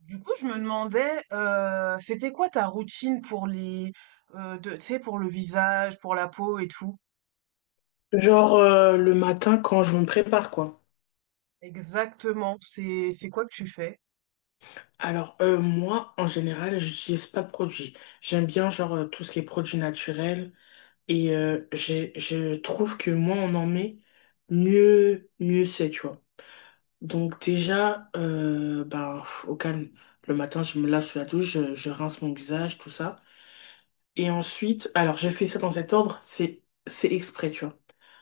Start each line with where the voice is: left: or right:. right: Du coup, je me demandais, c'était quoi ta routine pour les, tu sais, pour le visage, pour la peau et tout?
left: Genre le matin quand je me prépare quoi.
right: Exactement, c'est quoi que tu fais?
left: Alors moi en général j'utilise pas de produits. J'aime bien genre tout ce qui est produits naturels et je trouve que moins on en met mieux c'est tu vois. Donc déjà au calme le matin je me lave sous la douche je rince mon visage tout ça. Et ensuite, alors j'ai fait ça dans cet ordre, c'est exprès, tu vois.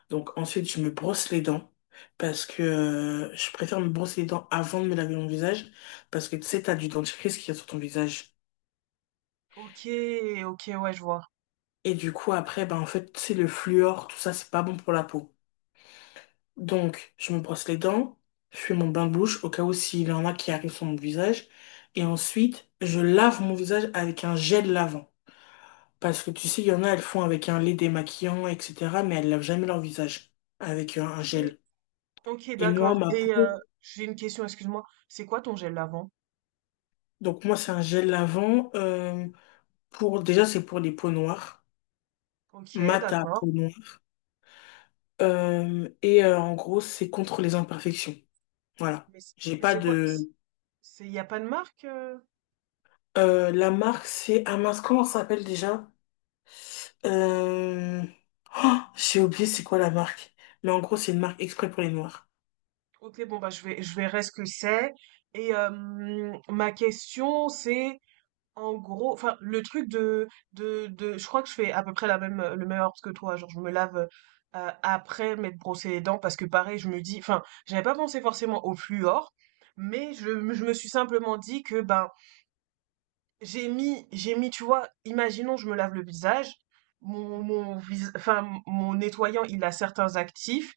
left: Donc ensuite, je me brosse les dents parce que je préfère me brosser les dents avant de me laver mon visage parce que tu sais, t'as du dentifrice qui est sur ton visage.
right: Ok, ok, ouais, je vois.
left: Et du coup, après, ben en fait, c'est le fluor, tout ça, c'est pas bon pour la peau. Donc, je me brosse les dents, je fais mon bain de bouche au cas où s'il y en a qui arrivent sur mon visage. Et ensuite, je lave mon visage avec un gel lavant. Parce que tu sais, il y en a, elles font avec un lait démaquillant, etc. Mais elles lavent jamais leur visage avec un
right: Ok,
left: gel.
right: ok,
left: Et moi,
right: d'accord.
left: ma
right: Et
left: peau,
right: j'ai une question, excuse-moi. C'est quoi ton gel lavant?
left: donc moi, c'est un gel lavant. Pour, déjà, c'est pour les peaux noires,
right: Ok,
left: mat à
right: d'accord.
left: peau noire. En gros, c'est contre les imperfections. Voilà.
right: Mais,
left: J'ai
right: mais
left: pas
right: c'est quoi?
left: de.
right: Il n'y a pas de marque?
left: La marque, c'est. Ah mince, comment ça s'appelle déjà? Euh, oh, j'ai oublié c'est quoi la marque. Mais en gros, c'est une marque exprès pour les noirs.
right: Ok, bon, bah, je vais, je verrai ce que c'est. Et ma question, c'est en gros, enfin, le truc je crois que je fais à peu près la même, le même ordre que toi. Genre, je me lave après m'être brossé les dents parce que pareil, je me dis, enfin, j'avais pas pensé forcément au fluor, mais je me suis simplement dit que, ben, j'ai mis, tu vois, imaginons je me lave le visage, mon mon vis enfin mon nettoyant, il a certains actifs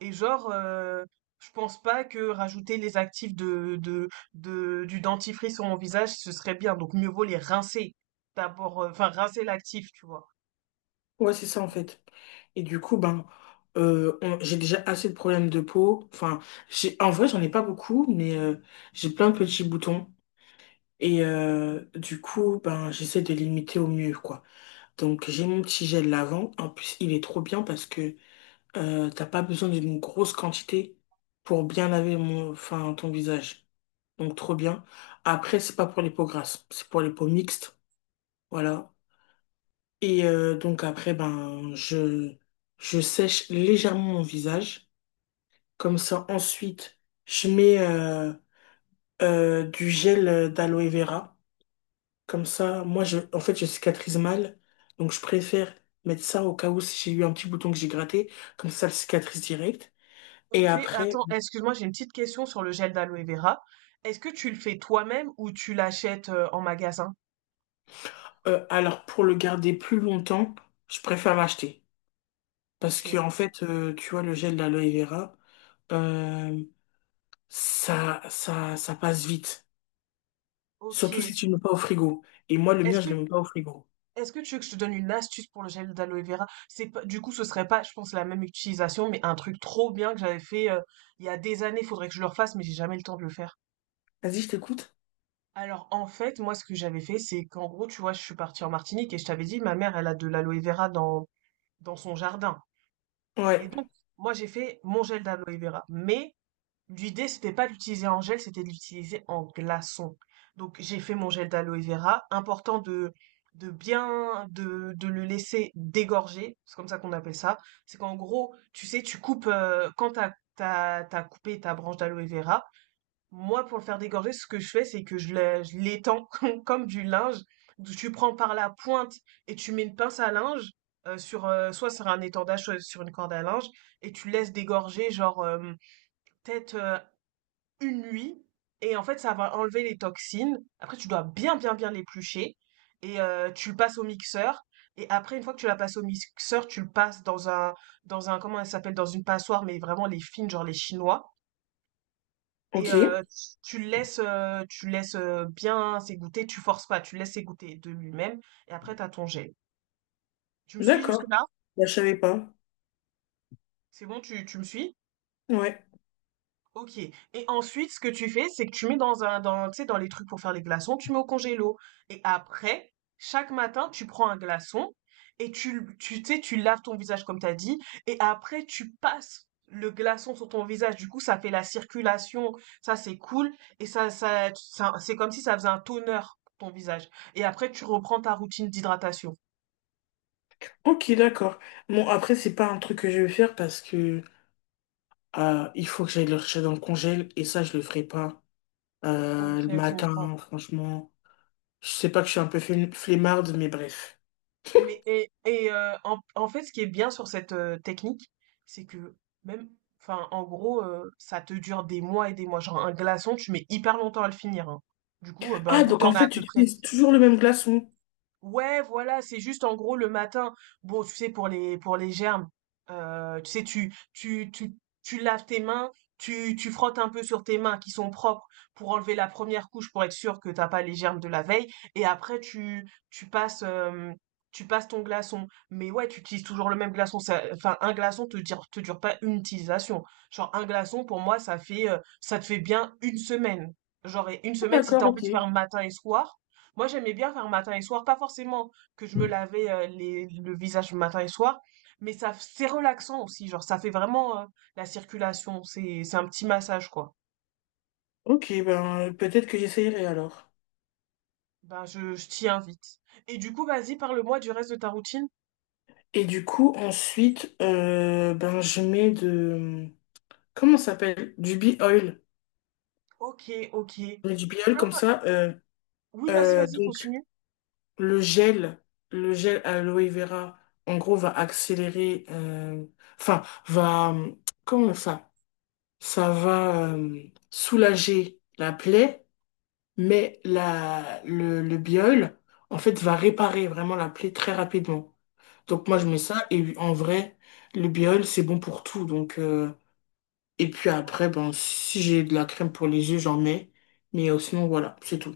right: et genre, je pense pas que rajouter les actifs de du dentifrice sur mon visage, ce serait bien, donc mieux vaut les rincer. D'abord, enfin rincer l'actif, tu vois?
left: Ouais, c'est ça en fait. Et du coup, ben, j'ai déjà assez de problèmes de peau. Enfin, j'ai, en vrai, j'en ai pas beaucoup, mais j'ai plein de petits boutons. Et du coup, ben, j'essaie de limiter au mieux, quoi. Donc, j'ai mon petit gel lavant. En plus, il est trop bien parce que t'as pas besoin d'une grosse quantité pour bien laver mon, enfin, ton visage. Donc, trop bien. Après, c'est pas pour les peaux grasses, c'est pour les peaux mixtes. Voilà. Et donc, après, je sèche légèrement mon visage. Comme ça, ensuite, je mets du gel d'aloe vera. Comme ça, en fait, je cicatrise mal. Donc, je préfère mettre ça au cas où si j'ai eu un petit bouton que j'ai gratté. Comme ça, le cicatrise direct. Et
right: OK,
left: après,
right: attends, excuse-moi, j'ai une petite question sur le gel d'aloe vera. Est-ce que tu le fais toi-même ou tu l'achètes, en magasin?
left: alors, pour le garder plus longtemps, je préfère l'acheter. Parce que,
right: OK,
left: en fait, tu vois, le gel d'aloe vera, euh, ça passe vite. Surtout si
right: OK.
left: tu ne le mets pas au frigo. Et moi, le
right: Est-ce
left: mien, je
right: que
left: le mets pas au frigo.
right: Est-ce que tu veux que je te donne une astuce pour le gel d'aloe vera? C'est pas, du coup, ce serait pas, je pense, la même utilisation, mais un truc trop bien que j'avais fait il y a des années. Faudrait que je le refasse, mais j'ai jamais le temps de le faire.
left: Vas-y, je t'écoute.
right: Alors, en fait, moi, ce que j'avais fait, c'est qu'en gros, tu vois, je suis partie en Martinique et je t'avais dit, ma mère, elle a de l'aloe vera dans, dans son jardin. Et
left: Ouais.
right: donc, moi, j'ai fait mon gel d'aloe vera. Mais l'idée, c'était pas d'utiliser en gel, c'était de l'utiliser en glaçon. Donc j'ai fait mon gel d'aloe vera. Important de bien de le laisser dégorger, c'est comme ça qu'on appelle ça. C'est qu'en gros, tu sais, tu coupes quand t'as coupé ta branche d'aloe vera. Moi, pour le faire dégorger, ce que je fais, c'est que je l'étends comme du linge. Tu prends par la pointe et tu mets une pince à linge sur soit sur un étendage, soit sur une corde à linge et tu laisses dégorger genre peut-être une nuit et en fait, ça va enlever les toxines. Après, tu dois bien, bien, bien l'éplucher et tu le passes au mixeur et après, une fois que tu la passes au mixeur, tu le passes dans un comment elle s'appelle? Dans une passoire, mais vraiment les fines, genre les chinois et
left: Ok.
right: tu le laisses, bien s'égoutter, tu forces pas, tu le laisses s'égoutter de lui-même et après t'as ton gel. Tu me suis
left: D'accord.
right: jusque-là?
left: Bah, je savais pas.
right: C'est bon, tu me suis?
left: Ouais.
right: Ok. Et ensuite, ce que tu fais, c'est que tu mets dans un, dans, tu sais, dans les trucs pour faire les glaçons, tu mets au congélo. Et après, chaque matin, tu prends un glaçon et tu sais, tu laves ton visage comme t'as dit. Et après, tu passes le glaçon sur ton visage. Du coup, ça fait la circulation. Ça, c'est cool. Et c'est comme si ça faisait un toner pour ton visage. Et après, tu reprends ta routine d'hydratation.
left: Ok, d'accord. Bon, après, c'est pas un truc que je vais faire parce que il faut que j'aille le rechercher dans le congèle et ça, je le ferai pas
right: Ok,
left: le
right: je comprends.
left: matin, franchement. Je sais pas que je suis un peu flemmarde, mais bref.
right: Mais en fait, ce qui est bien sur cette, technique, c'est que même enfin, en gros, ça te dure des mois et des mois. Genre un glaçon, tu mets hyper longtemps à le finir, hein. Du coup, bah,
left: Ah,
right: vu que tu
left: donc en
right: as
left: fait,
right: à
left: tu
right: peu près
left: utilises toujours le même glaçon.
right: Ouais, voilà, c'est juste en gros le matin. Bon, tu sais, pour les germes, tu sais, tu laves tes mains, tu frottes un peu sur tes mains qui sont propres pour enlever la première couche pour être sûr que t'as pas les germes de la veille. Et après, tu passes ton glaçon. Mais ouais, tu utilises toujours le même glaçon. Ça- enfin, un glaçon te dure pas une utilisation. Genre un glaçon pour moi, ça fait ça te fait bien une semaine. Genre et une
left: Ah,
right: semaine si t'as
left: d'accord,
right: envie
left: ok.
right: de faire matin et soir. Moi, j'aimais bien faire matin et soir, pas forcément que je me lavais le visage matin et soir, mais ça, c'est relaxant aussi, genre ça fait vraiment la circulation, c'est un petit massage quoi.
left: Ok, ben peut-être que j'essayerai alors.
right: Ben, je t'y invite. Et du coup, vas-y, parle-moi du reste de ta routine.
left: Et du coup, ensuite, ben je mets de... Comment ça s'appelle? Du bee oil.
right: Ok, ok.
left: Je mets du bee oil comme
right: Ah,
left: ça.
right: oui, vas-y,
left: Donc
right: continue.
left: le gel, le gel aloe vera, en gros, va accélérer, enfin, va, euh, comment ça? Ça va soulager la plaie, mais le biol, en fait, va réparer vraiment la plaie très rapidement. Donc moi, je mets ça, et en vrai, le biol, c'est bon pour tout. Donc, et puis après, ben, si j'ai de la crème pour les yeux, j'en mets. Mais sinon, voilà, c'est tout.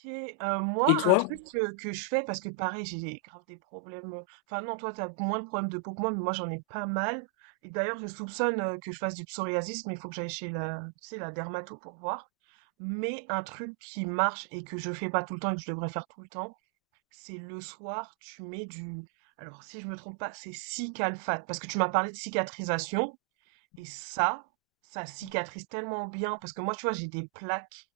right: OK, moi,
left: Et
right: un
left: toi?
right: truc, que je fais parce que pareil, grave des problèmes, enfin non, toi, t'as moins de problèmes de peau que moi, mais moi, j'en ai pas mal et d'ailleurs, je soupçonne, que je fasse du psoriasis, mais il faut que j'aille chez la tu sais, la dermato pour voir. Mais un truc qui marche et que je fais pas tout le temps et que je devrais faire tout le temps, c'est le soir, tu mets du alors si je me trompe pas, c'est Cicalfate, parce que tu m'as parlé de cicatrisation et ça cicatrise tellement bien parce que moi, tu vois,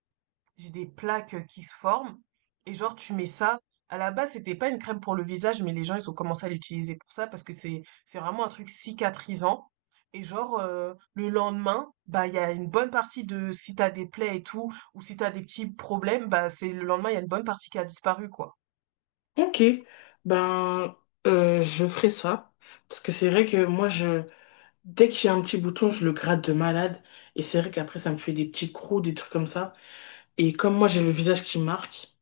right: j'ai des plaques qui se forment. Et genre, tu mets ça. À la base, c'était pas une crème pour le visage, mais les gens, ils ont commencé à l'utiliser pour ça parce que c'est vraiment un truc cicatrisant. Et genre, le lendemain, bah, il y a une bonne partie de si t'as des plaies et tout, ou si t'as des petits problèmes, bah, c'est le lendemain, il y a une bonne partie qui a disparu, quoi.
left: Ok, ben je ferai ça parce que c'est vrai que moi je dès que j'ai un petit bouton je le gratte de malade et c'est vrai qu'après ça me fait des petits crocs des trucs comme ça et comme moi j'ai le visage qui marque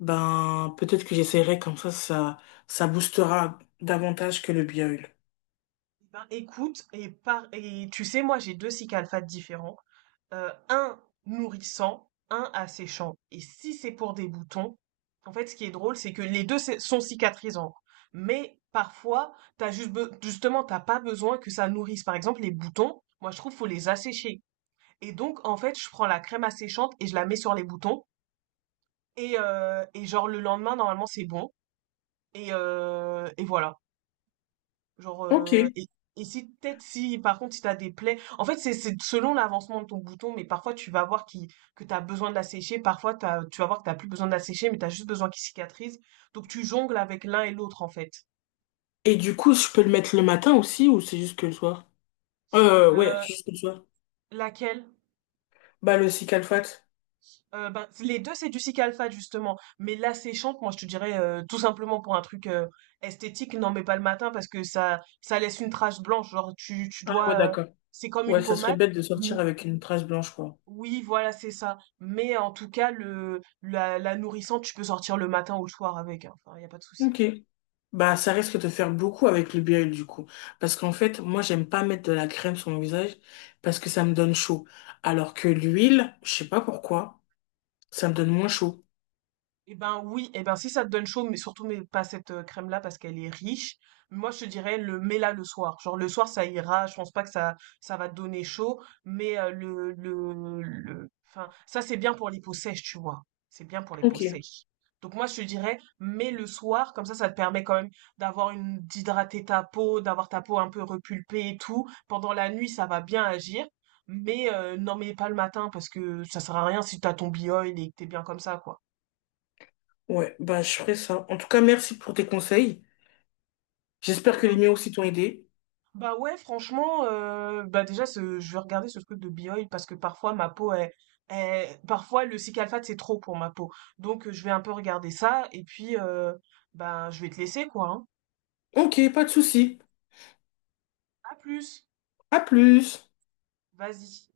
left: ben peut-être que j'essaierai comme ça ça boostera davantage que le bio.
right: Eh ben, écoute, et tu sais, moi j'ai deux cycles différents. Un nourrissant, un asséchant. Et si c'est pour des boutons, en fait ce qui est drôle, c'est que les deux sont cicatrisants. Mais parfois, justement, t'as pas besoin que ça nourrisse. Par exemple, les boutons, moi je trouve faut les assécher. Et donc, en fait, je prends la crème asséchante et je la mets sur les boutons. Et genre le lendemain, normalement, c'est bon. Et voilà. Genre,
left: Ok.
right: euh, et, et si peut-être si par contre si t'as des plaies, en fait c'est selon l'avancement de ton bouton, mais parfois tu vas voir qui que t'as besoin de la sécher, parfois tu vas voir que t'as plus besoin de la sécher, mais t'as juste besoin qu'il cicatrise. Donc tu jongles avec l'un et l'autre en fait.
left: Et du coup je peux le mettre le matin aussi ou c'est juste que le soir? Ouais
right: Euh,
left: juste le soir.
right: Laquelle?
left: Bah le cicalfate.
right: Ben, les deux c'est du cic justement, mais la séchante, moi je te dirais tout simplement pour un truc esthétique, n'en mets pas le matin parce que ça laisse une trace blanche. Genre tu
left: Ah ouais
right: dois,
left: d'accord.
right: c'est comme une
left: Ouais ça serait
right: pommade.
left: bête de sortir avec une trace blanche quoi.
right: Oui, voilà, c'est ça. Mais en tout cas, la nourrissante, tu peux sortir le matin ou le soir avec, hein. Enfin, il n'y a pas de souci.
left: Ok. Bah, ça risque de faire beaucoup avec le BL du coup. Parce qu'en fait, moi, j'aime pas mettre de la crème sur mon visage parce que ça me donne chaud. Alors que l'huile, je sais pas pourquoi, ça me donne moins chaud.
right: Eh ben oui, eh ben si ça te donne chaud, mais pas cette crème-là parce qu'elle est riche. Moi je te dirais le mets-la le soir. Genre le soir ça ira, je pense pas que ça va te donner chaud, mais le enfin ça c'est bien pour les peaux sèches, tu vois. C'est bien pour les peaux
left: Ok.
right: sèches. Donc moi je te dirais mets le soir, comme ça ça te permet quand même d'hydrater ta peau, d'avoir ta peau un peu repulpée et tout. Pendant la nuit ça va bien agir, mais n'en mets pas le matin parce que ça sert à rien si t'as ton bioil et que t'es bien comme ça quoi.
left: Ouais, bah, je ferai ça. En tout cas, merci pour tes conseils. J'espère que les miens aussi t'ont aidé.
right: Bah ouais, franchement, bah déjà, je vais regarder ce truc de Bioil parce que parfois ma peau est, parfois le cycalphate c'est trop pour ma peau. Donc je vais un peu regarder ça et puis bah, je vais te laisser quoi, hein.
left: Ok, pas de souci.
right: À plus,
left: À plus.
right: vas-y.